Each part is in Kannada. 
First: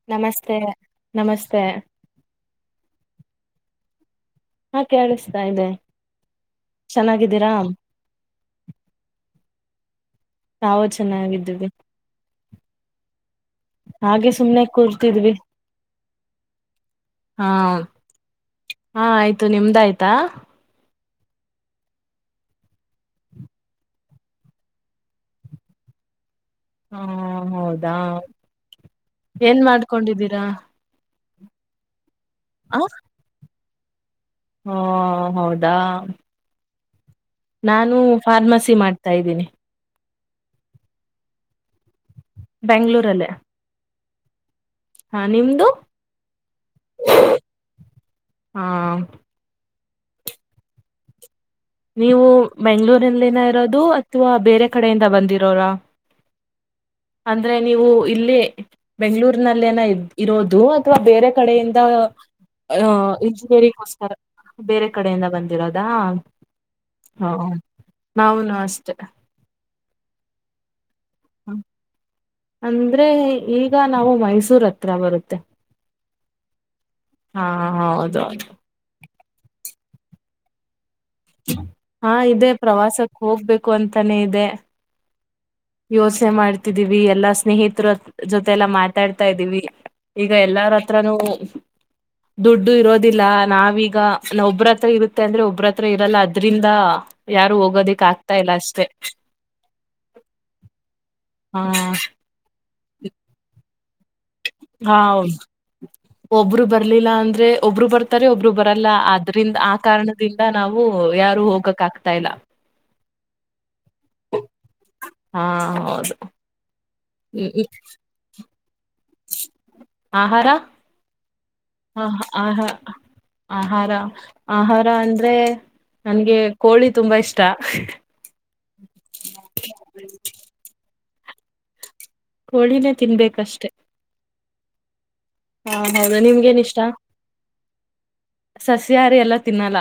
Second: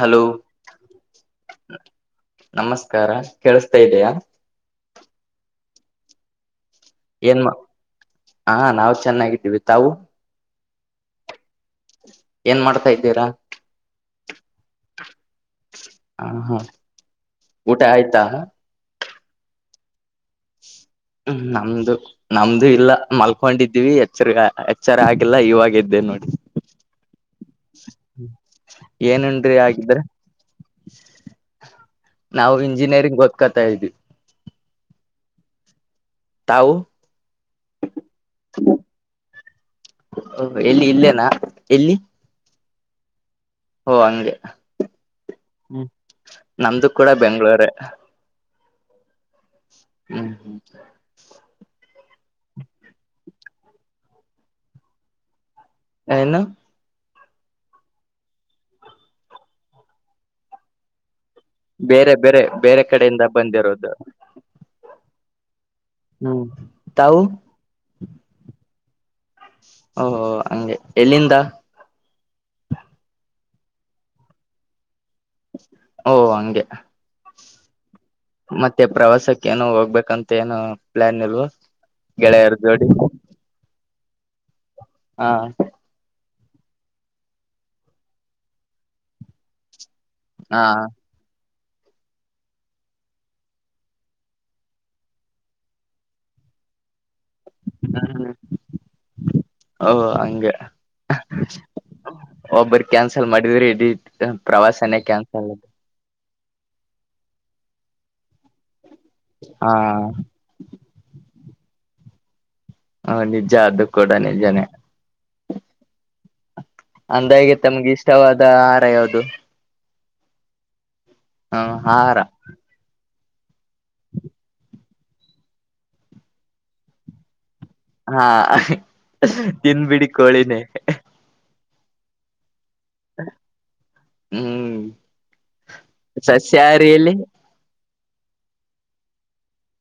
ಹಲೋ ನಮಸ್ತೆ ನಮಸ್ತೆ ನಮಸ್ಕಾರ ಕೇಳ [unintelligible] ಹಾ ಕೇಳಿಸ್ತಾ ಇದೆ ಏನ್ ಚೆನ್ನಾಗಿದ್ದೀರಾ ಹ ನಾವು ಚೆನ್ನಾಗಿದ್ದೀವಿ ತಾವು [unintelligible] ನಾವು ಚೆನ್ನಾಗಿದ್ದವಿ. ಏನ್ ಮಾಡ್ತಾ ಇದ್ದೀರಾ. ಹಾಗೆ ಸುಮ್ನೆಾಗ ಕೂರ್ತಿದ್ವಿ ಹಾ ಹಾ ಹಾ ಊಟ ಆಯ್ತಾ. ಹಾ ಆಯ್ತು ನಿಮ್ದ ಆಯ್ತಾ. ಹ್ಮ್ ನಮ್ದು ನಮ್ದು ಇಲ್ಲ ಮಲ್ಕೊಂಡಿದ್ದೀವಿ ಎಚ್ಚರಿ ಎಚ್ಚರ ಆಗಿಲ್ಲ ಇವಾಗ ಇದ [unintelligible] ನೋಡಿ ಹಾ ಹೌದಾ ಏನುಂಡ್ರಿ ಏನ್ ಆಗಿದ್ರೆ ಮಾಡ್ಕೊಂಡಿದ್ದೀರಾ. ನಾವು ಆ ಇಂಜಿನಿಯರಿಂಗ್ ಗೊದ್ಕೋತಾ ಇದ್ವಿ. ಹಾ ಹೌದಾ [unintelligible] ನಾನು ಫಾರ್ಮಸಿ ಮಾಡ್ತಾ ಇದ್ದೀನಿ. ಎಲ್ಲಿ ಇಲ್ಲೇನಾ ಎಲ್ಲಿ ಬೆಂಗಳೂರಲ್ಲೇ ಓ ಹಂಗೆ ನಮ್ದು ಕೂಡ ಬೆಂಗಳೂರೆ ಹಾ ಹ್ಮ್ ಹ್ಮ್ ನೀವು ಬೆಂಗಗಳೂರಿನಲ್ಲಿನ ಇರೋದು ಅಥವಾ ಬೇರೆ ಕಡೆಯಿಂದ ಬಂದ ಹಲೋ ಅಂದ್ರೆ ನೀವು ಇಲ್ಲಿ ಬೆಂಗ್ಗಳೂರ್ನಲ್ಲೇನ ಇರೋದು ಅಥ್ವಾ ಬೇರೆ ಕಡೆಯಿಂದ ಬೇರೆ ಬೇರೆ ಬೇರೆ ಕಡೆಯಿಂದ ಇಂಜಿನಿಯರಿಂಗ್ ಬಂದಿರೋದು ಗೋಸ್ಕರ ಬೇರೆ ಕಡೆಯಿಂದ ಬಂದಿರೋದಾ ಹ್ಮ್ ತಾವು ಹ ನಾವುನು ಅಷ್ಟೆ ಓ ಹಂಗೆ ಎಲ್ಲಿಂದ ಹ ಅಂದ್ರೆ ಈಗ ನಾವು ಮೈಸೂರ್ ಹತ್ರ ಬರುತ್ತೆ ಓ ಹಂಗೆ ಹಾ ಹೌದು ಮತ್ತೆ ಪ್ರವಾಸಕ್ಕ ಏನು ಹೋಗ್ಬೇಕಂತ ಏನು ಪ್ಲಾನ್ ಇಲ್ವಾ ಹಾ ಇದೆ ಗೆಳೆಯರ ಜೋಡಿ ಪ್ರವಾಸಕ್ ಹೋಗ್ಬೇಕು ಅಂತಾನೇ ಇದೆ ಹಾ ಯೋಚನೆ ಮಾಡ್ತಿದೀವಿ ಎಲ್ಲಾ ಸ್ನೇಹಿತರ ಜೊತೆ ಎಲ್ಲಾ ಮಾತಾಡ್ತಾ ಇದ್ದೀವಿ ಈಗ ಎಲ್ಲಾರ ಹತ್ರನೂ ದುಡ್ಡು ಇರೋದಿಲ್ಲ ನಾವೀಗ ನ ಒಬ್ರತ್ರ ಇರುತ್ತೆ ಅಂದ್ರೆ ಒಬ್ರತ್ರ ಇರಲ್ಲ ಅದ್ರಿಂದ ಯಾರು ಹೋಗೋದಿಕ್ ಹ್ಮ್ ಆಗ್ತಾ ಇಲ್ಲ ಅಷ್ಟೆ ಹಂಗ ಹ ಒಬ್ಬರು ಕ್ಯಾನ್ಸಲ್ ಮಾಡಿದ್ರಿ ಇಡಿ ಪ್ರವಾಸನೆ ಹಾ ಕ್ಯಾನ್ಸಲ್ ಒಬ್ರು ಬರ್ಲಿಲ್ಲ ಅಂದ್ರೆ ಒಬ್ಬರು ಬರ್ತಾರೆ ಒಬ್ರು ಬರಕ್ ಲ್ಲ ಆದ್ರಿಂದ ಆ ಹಾ ಕಾರಣದಿಂದ ನಾವು ಯಾರು ಹೋಗಕ್ ಆಗ್ತಾ ಇಲ್ಲ ಹ ನಿಜ ಆದ ಕೂಡ ನಿಜಾನೇ ಹಾ ಹೌದು ಹ್ಮ್ ಅಂದಾಗಿ ಹ್ಮ್. ತಮ್ಗೆ ಇಷ್ಟವಾದ ಯಾವುದು ಆಹಾರ ಹ ಹಾ ಆಹಾರ ಹ ಹ ಹಾ ಆಹಾರ ಆಹಾರ ಅಂದ್ರೆ ನನ್ಗೆ ಕೋಳಿ ತುಂಬಾ ಇಷ್ಟ ಹಾ ತಿನ್ಬಿಡಿ ಕೋಳಿನೇ ಕೋಳಿನೇ ತಿನ್ಬೇಕಷ್ಟೆ ಹ್ಮ್ ಹಾ ಹೌದು ನಿಮಗೇನು ಇಷ್ಟ ಸಸ್ಯಾಹಾರಿಯಲ್ಲಿ ಸಸ್ಯಾಹಾರಿ ಎಲ್ಲ ತಿನ್ನಲ್ಲ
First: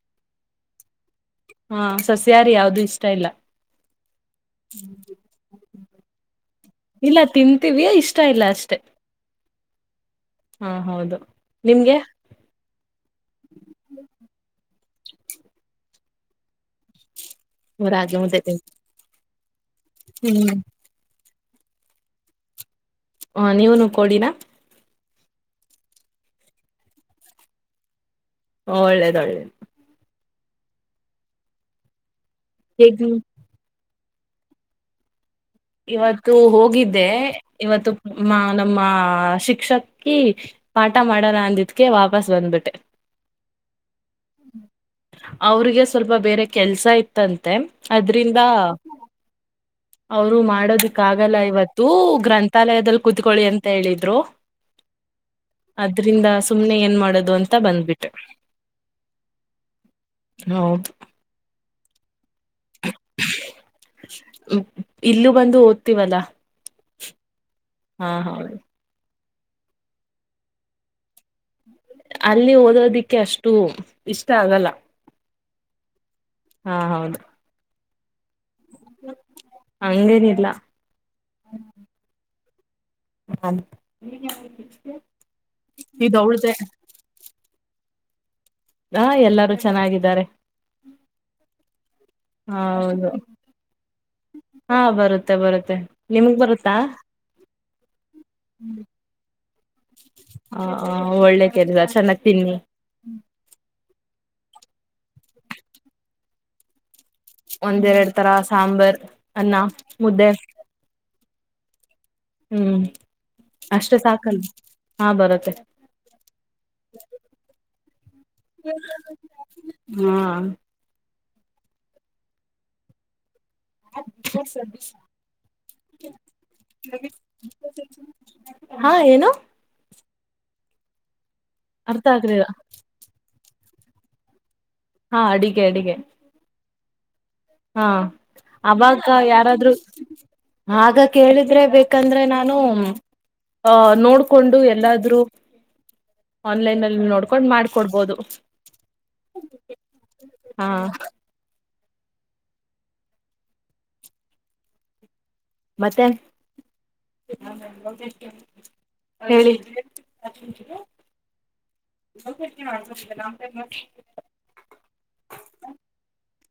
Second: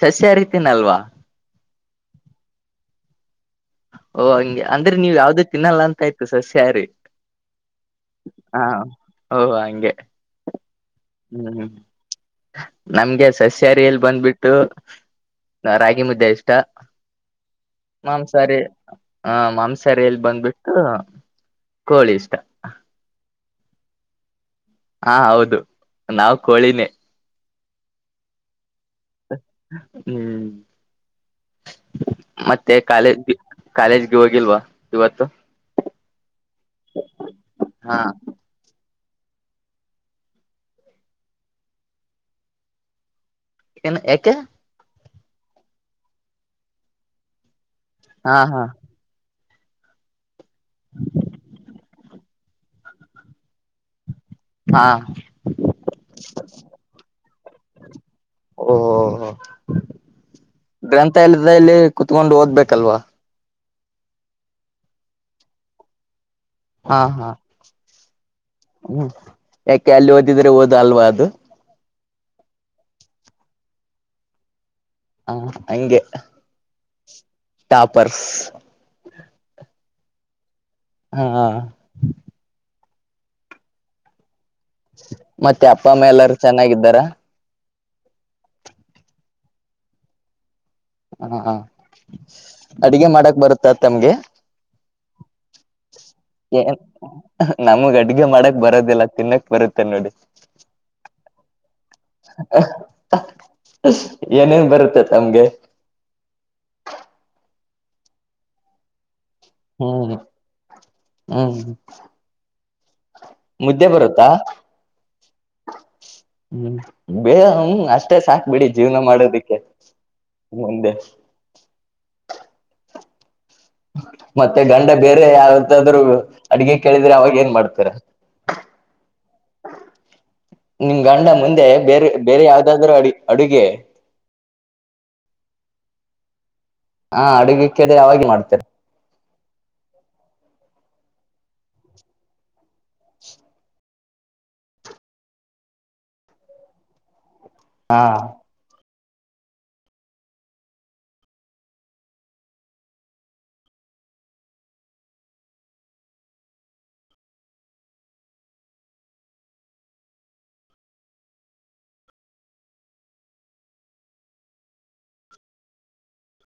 ಸಸ್ಯಾಹಾರಿ ತಿನ್ನಲ್ವಾ ಹಾ ಸಸ್ಯಾರಿ ಯಾವ್ದು ಇಷ್ಟ ಇಲ್ಲ ಓ ಹಂಗೆ ಅಂದ್ರೆ ನೀವು ಯಾವ್ದೂ ತಿನ್ನಲ್ಲ ಅಂತಯ್ತು ಸಸ್ಯಾರಿ ಇಲ್ಲ ತಿಂತೀವಿಯ ಇಷ್ಟ ಇಲ್ಲ ಅಷ್ಟೇ ಓ ಹಂಗೆ ಹ್ಮ್ ನಿಮ್ಗೆ ನಮ್ಗೆ ಸಸ್ಯಾರಿ ಅಲ್ಲಿ ಬಂದ್ಬಿಟ್ಟು ನ ರಾಗಿ ಮುದ್ದೆ ಇಷ್ಟ ರಾಗಿ ಮುದ್ದೆ ಹ ಮಾಂಸಹಾರಿ ಅಲ್ಲಿ ತಿಂತೀವಿ ಬಂದ್ಬಿಟ್ಟು ಕೋಳಿ ಇಷ್ಟ ಹ ನೀವನು ಕೋಳಿನ ಹಾ ಹೌದು ನಾವ್ ಕೋಳಿನೇ ಒಳ್ಳೇದು ಒಳ್ಳೇದು ಹ್ಮ್ ಮತ್ತೆ ಹೇಗ್ ಕಾಲೇಜ್ ಕಾಲೇಜ್ ಇ ಹೋಗಿಲ್ವಾ ಇವತ್ತು ಇವತ್ತು ಹೋಗಿದ್ದೆ ಇವತ್ತು ಹಾ ಮಾ ನಮ್ಮ ಆ ಶಿಕ್ಷಕಿ ಪಾಠ ಮಾಡಲ್ಲ ಅಂದಿದಕೆ ವಾಪಸ್ ಬಂದ್ಬಿಟ್ಟೆ ಯಕೆ ಅವ್ರಿಗೆ ಸ್ವಲ್ಪ ಬೇರೆ ಕೆಲ್ಸ ಇತ್ತಂತೆ ಹಾ ಅದ್ರಿಂದ ಹಾ ಅವರು ಮಾಡೋದಕ್ಕಾಗಲ್ಲ ಇವತ್ತು ಗ್ರಂಥಾಲಯದಲ್ಲಿ ಕುತ್ಕೊಳ್ಳಿ ಅಂತ ಹೇಳಿದ್ರು. ಹಾ ಅದ್ರಿಂದ ಸುಮ್ನೆ ಏನ್ ಮಾಡೋದು ಅಂತ ಬಂದ್ಬಿಟ್ಟು. ಓಹೋಹ ಹೌದು ಗ್ರಂಥ ಎಲ್ಲದ ಇಲ್ಲಿ ಕುತ್ಕೊಂಡು ಓದ್ಬೇಕಲ್ವಾ. ಇಲ್ಲೂ ಬಂದು ಓದ್ತೀವಲ್ಲಾ. ಹಾ ಹಾ. ಹಾ ಹಾ. ಹ್ಮ್ ಯಾಕೆ ಅಲ್ಲಿ ಓದಿದರೆೆ ಓದು ಅಲ್ವಾ ಅದು. ಅಲ್ಲಿ ಓದೋದಿಕ್ಕೆ ಅಷ್ಟು ಇಷ್ಟ ಆಗಲ್ಲ. ಹ ಹಂಗೆ ಹಾ ಹೌದು ಟಾಪರ್. ಹಂಗೆನ್ ಇಲ್ಲಾ. ಹಾ. ಹಾ. ಮತ್ತೆ ಅಪ್ಪಮ್ಮ ಎಲ್ಲಾರ ಚೆನ್ನಾಗಿದ್ದಾರ. ಹಾ ಎಲ್ಲರೂ ಚೆನ್ನಾಗಿದ್ದಾರೆ. ಹಾ ಅಡಗೆ ಹೌದು ಮಾಡಕ್ ಬರುತ್ತ ತಮ್ಗೆ. ಹಾ ಬರುತ್ತೆ ಬರುತ್ತೆ ನಿಮಗ್ ಬರುತ್ತಾ ಏನ್ ನಮಗ್ ಅಡ್ಗೆ ಮಾಡಕ್ ಬರೋದಿಲ್ಲ ತಿನ್ನಕ್ ಬರತ್ತ. ಹ ಒಳ್ಳೆ ಕೆಲ್ಸ ಚೆನ್ನ. ಹ. [inaudible] ಏನೇನ್ ಬರುತ್ತೇ ತಮ್ಗೆ. ಒಂದ್ ಏರಡ್ ತರ ಸಾಂಬಾರ್ ಅನ್ನ ಹ್ಮ್ ಮುದ್ದೆ. ಹ್ಮ್ ಹ್ಮ್ ಮುದ್ದೆ ಅಷ್ಟೆ ಸಾಕಲ್ಲ ಹಾ ಬರುತ್ತೆ. ಹ್ಮ ಬೇಹಮ್ ಅಷ್ಟ. ಮತ್ತೆ ಸಾಕ್ಬಿಡಿ ಜೀವನ ಮಾಡೋದಿಕ್ಕೆ ಮುಂದೆ. ಮತ್ತೆ ಗಂಡ ಬೇರೆ ಯಾವತ್ತಾದ್ರು ಅಡ್ಗೆ ಕೇಳಿದ್ರೆ ಅವಾಗ ಏನ್ ಮಾಡ್ತೀರಾ. ಹಾ ಏನು. ನಿಮ್ ಗಂಡ ಮುಂದೆ ಅರ್ಥ ಬೇರೆ ಬೇರೆ ಆಗ್ಲಿಲ್ಲ ಯಾವ್ದಾದ್ರೂ ಅಡಿ ಅಡುಗೆ. ಹಾ ಅಡಿಗೆ ಅಡಿಗೆ. ಹಾ ಅಡುಗೆ ಹಾ ಕೇಳಿದ್ರೆ ಅವಾಗ ಮಾಡ್ತಾರೆ ಅವಾಗ ಯಾರಾದ್ರೂ. ಆಗ ಕೇಳಿದ್ರೆ ಬೇಕಂದ್ರೆ ನಾನು. ಅ ನೋಡ್ಕೊಂಡು ಎಲ್ಲಾದ್ರೂ ಆನ್ಲೈನ್ಲ್ಲಿ ನೋಡ್. ಕಕೊಂಡ್ ಹಾ ಮಾಡ್ಕೊಡ್ಬೋದು ಹಾ. ಮತ್ತೆ. ಹೇಳಿ. [inaudible]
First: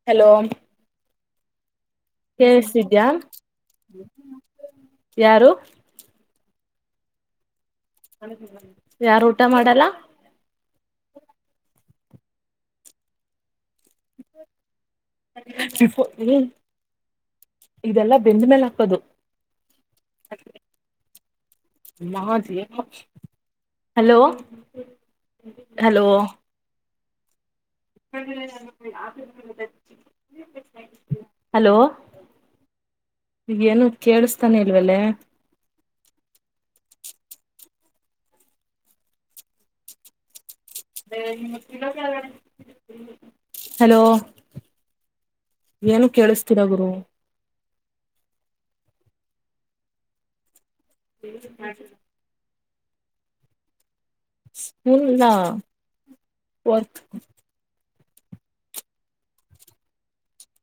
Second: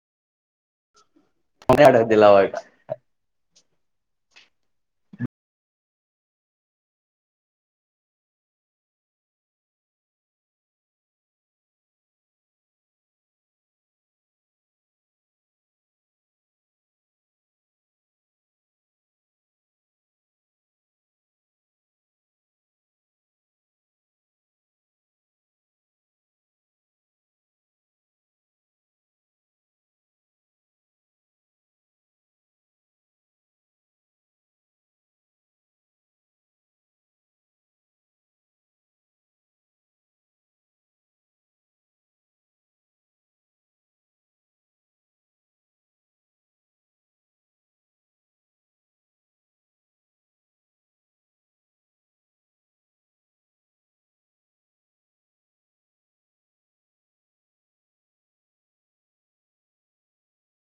ಹಲೋ. ಮಾಡೋದಿಲ್ಲ ಅವಾಗ ಕೆಳಸ್ತಿದಿಯ ಯಾರು. ಯಾರು ಊಟ ಮಾಡಲ್ಲ. [unintelligible] ಇದೆಲ್ಲಾ ಬೆಂದ ಮೇಲೆ ಹಾಕೋದು. ಮಹಾದೇವ. Hello hello. ಹಲೋ. ಈವ ಏನು ಕೇಳಿಸ್ತಾನೆ ಇಲ್ವಲೆ. [inaudible] ಹಲೋ. ಏನು ಕೇಳಿಸ್ತಿಲ್ಲ ಗುರು. ಹ್ಮ. [unintelligible] ಹ್ಮ ಇಲ್ಲ ವರ್ಥ್.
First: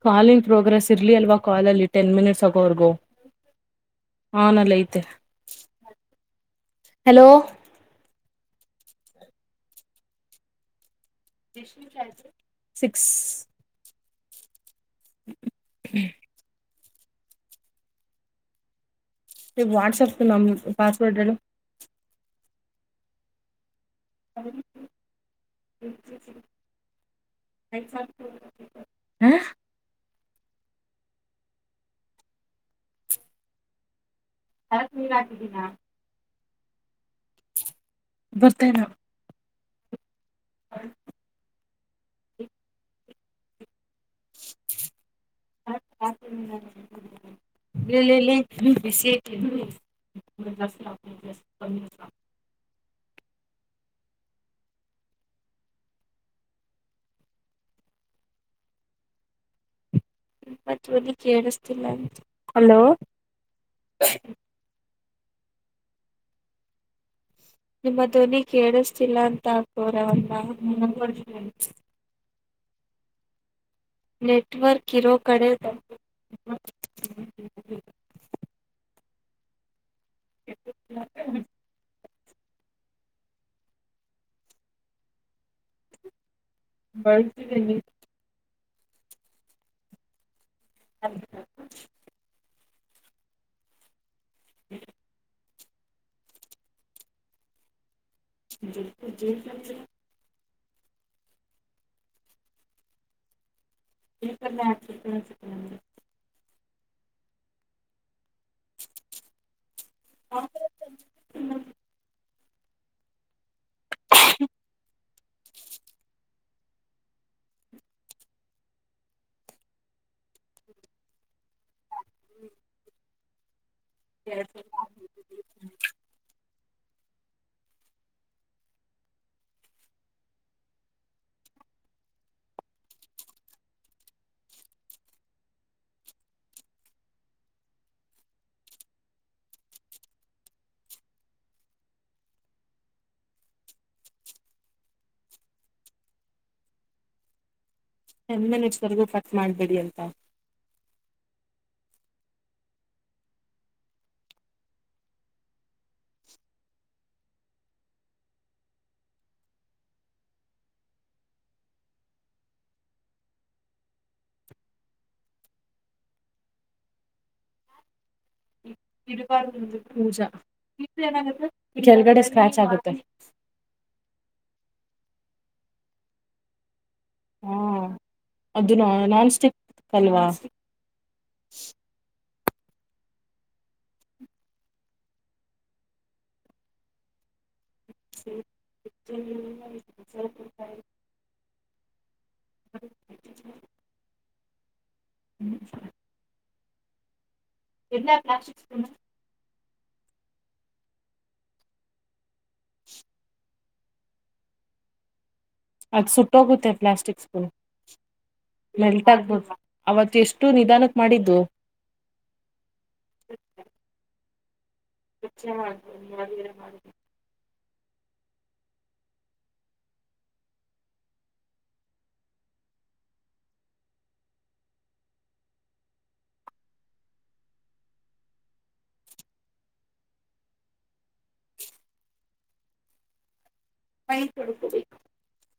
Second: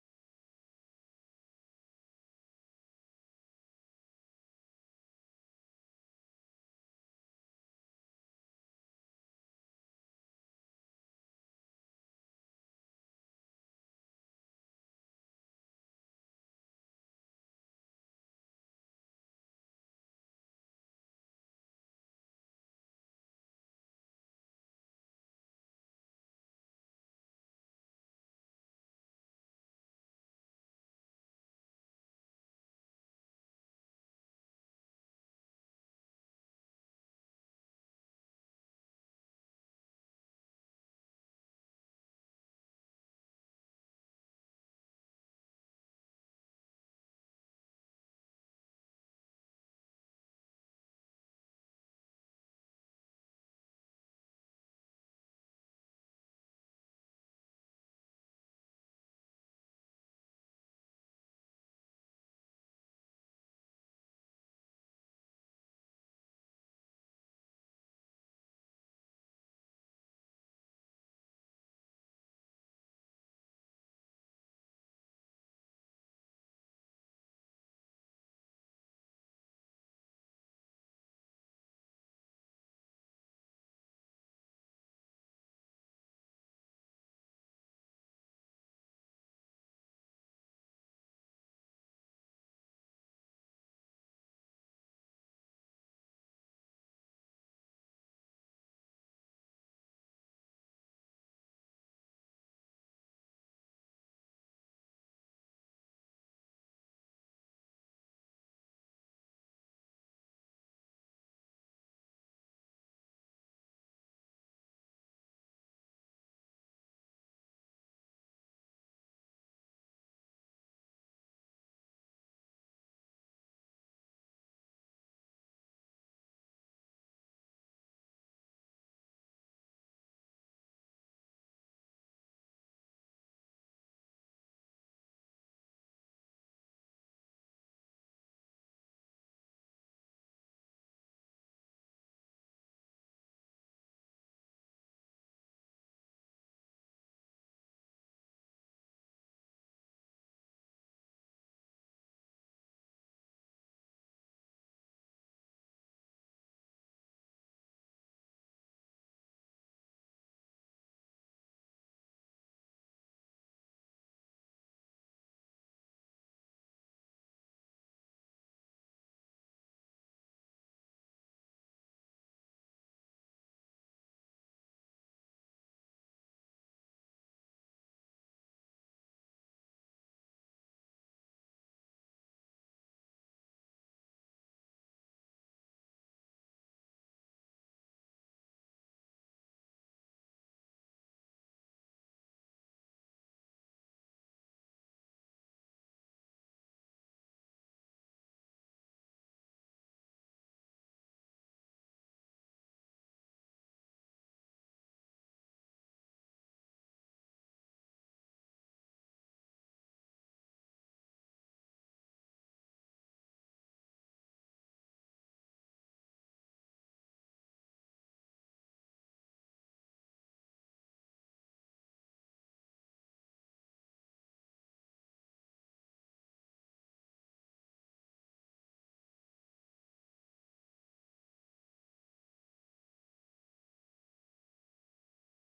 ಕಾಲಿಂಗ್ ಪ್ರೋಗ್ರೆಸ್ ಇರ್ಲಿ ಅಲ್ವಾ ಕಾಲಲ್ಲಿ ಟೆನ್ ಮಿನಿಟ್ಸ್ ಆಗೋವರ್ಗೋ. ಹಾ ನಲ್ಲ ಐತೆ. Hello six hmm WhatsApp- the number password ಹೇಳು [inaudible] ಹಾ ಬ್ಲಾಕೆಗಿ ಹಾಕಿದ್ದೀನಾ [inaudible] ಬರ್ತೇನೊ ಹ ಹ ಇಲ್ಲೇ ಎಲ್ಲೇ ಬಿಸಿ ಅಯ್ತಿ. ಕ [unintelligible] ಮತ್ತೇನು ಕೇಳಿಸ್ತಿಲ್ಲ ಅಂತ ಹಲೋ ನಿಮ್ಮ ಧ್ವನಿ ಕೇಳಿಸ್ತಿಲ್ಲ ಅಂತ ಬೊರ ಅವನ್ನ, [inaudible] ನೆಟ್ವರ್ಕ್ ಹಿರೋ ಕಡೆ, [inaudible] ಬ ಳಿತಿದಿನಿ ಹ ಹ್ಮ [unintelligible] ಇಲ್ಲ [unintelligible] [inaudible] [inaudible] ಹ್ಮ [inaudible] [inaudible] ಟೆನ್ ಮಿನಿಟ್ವರೆಗೂ ಕಟ್ ಮಾಡ್ಬಿಡಿ ಅಂತ. ಇರಬಾರದು ಪೂಜಾ ಇದ್ರೆ ಏನಾಗುತ್ತೆ ಈ ಕೆಲ್ಗಡೆ ಸ್ಕ್ರಾಚ್ ಆಗುತ್ತೆ. [inaudible] ಹಾ- ಅದು- ನಾ -ನಾನ್ಸ್ಟಿಕ್ ಅಲ್ವಾ. [inaudible] [inaudible] ಹ ಹ್ಮ್ [inaudible] ಎಲ್ಲ ಪ್ಲಾಸ್ಟಿಕ್ ನಾ [unintelligible] [inaudible] ಅದು ಸುಟ್ಟೋಗುತ್ತೆ ಪ್ಲಾಸ್ಟಿಕ್ ಸ್ಕೂಲ್, ಮೆಲ್ಟ್ ಆಗ್ಬೋದ ಅವತ್ ಎಷ್ಟು ನಿಧಾನಕ್ಕೆ ಮಾಡಿದ್ದು. ಹ [inaudible] ಚ ಮಾಡಿಯಾ ಮಾಡು ಮೈ ತೊಡಕಬೇಕ [unintelligible]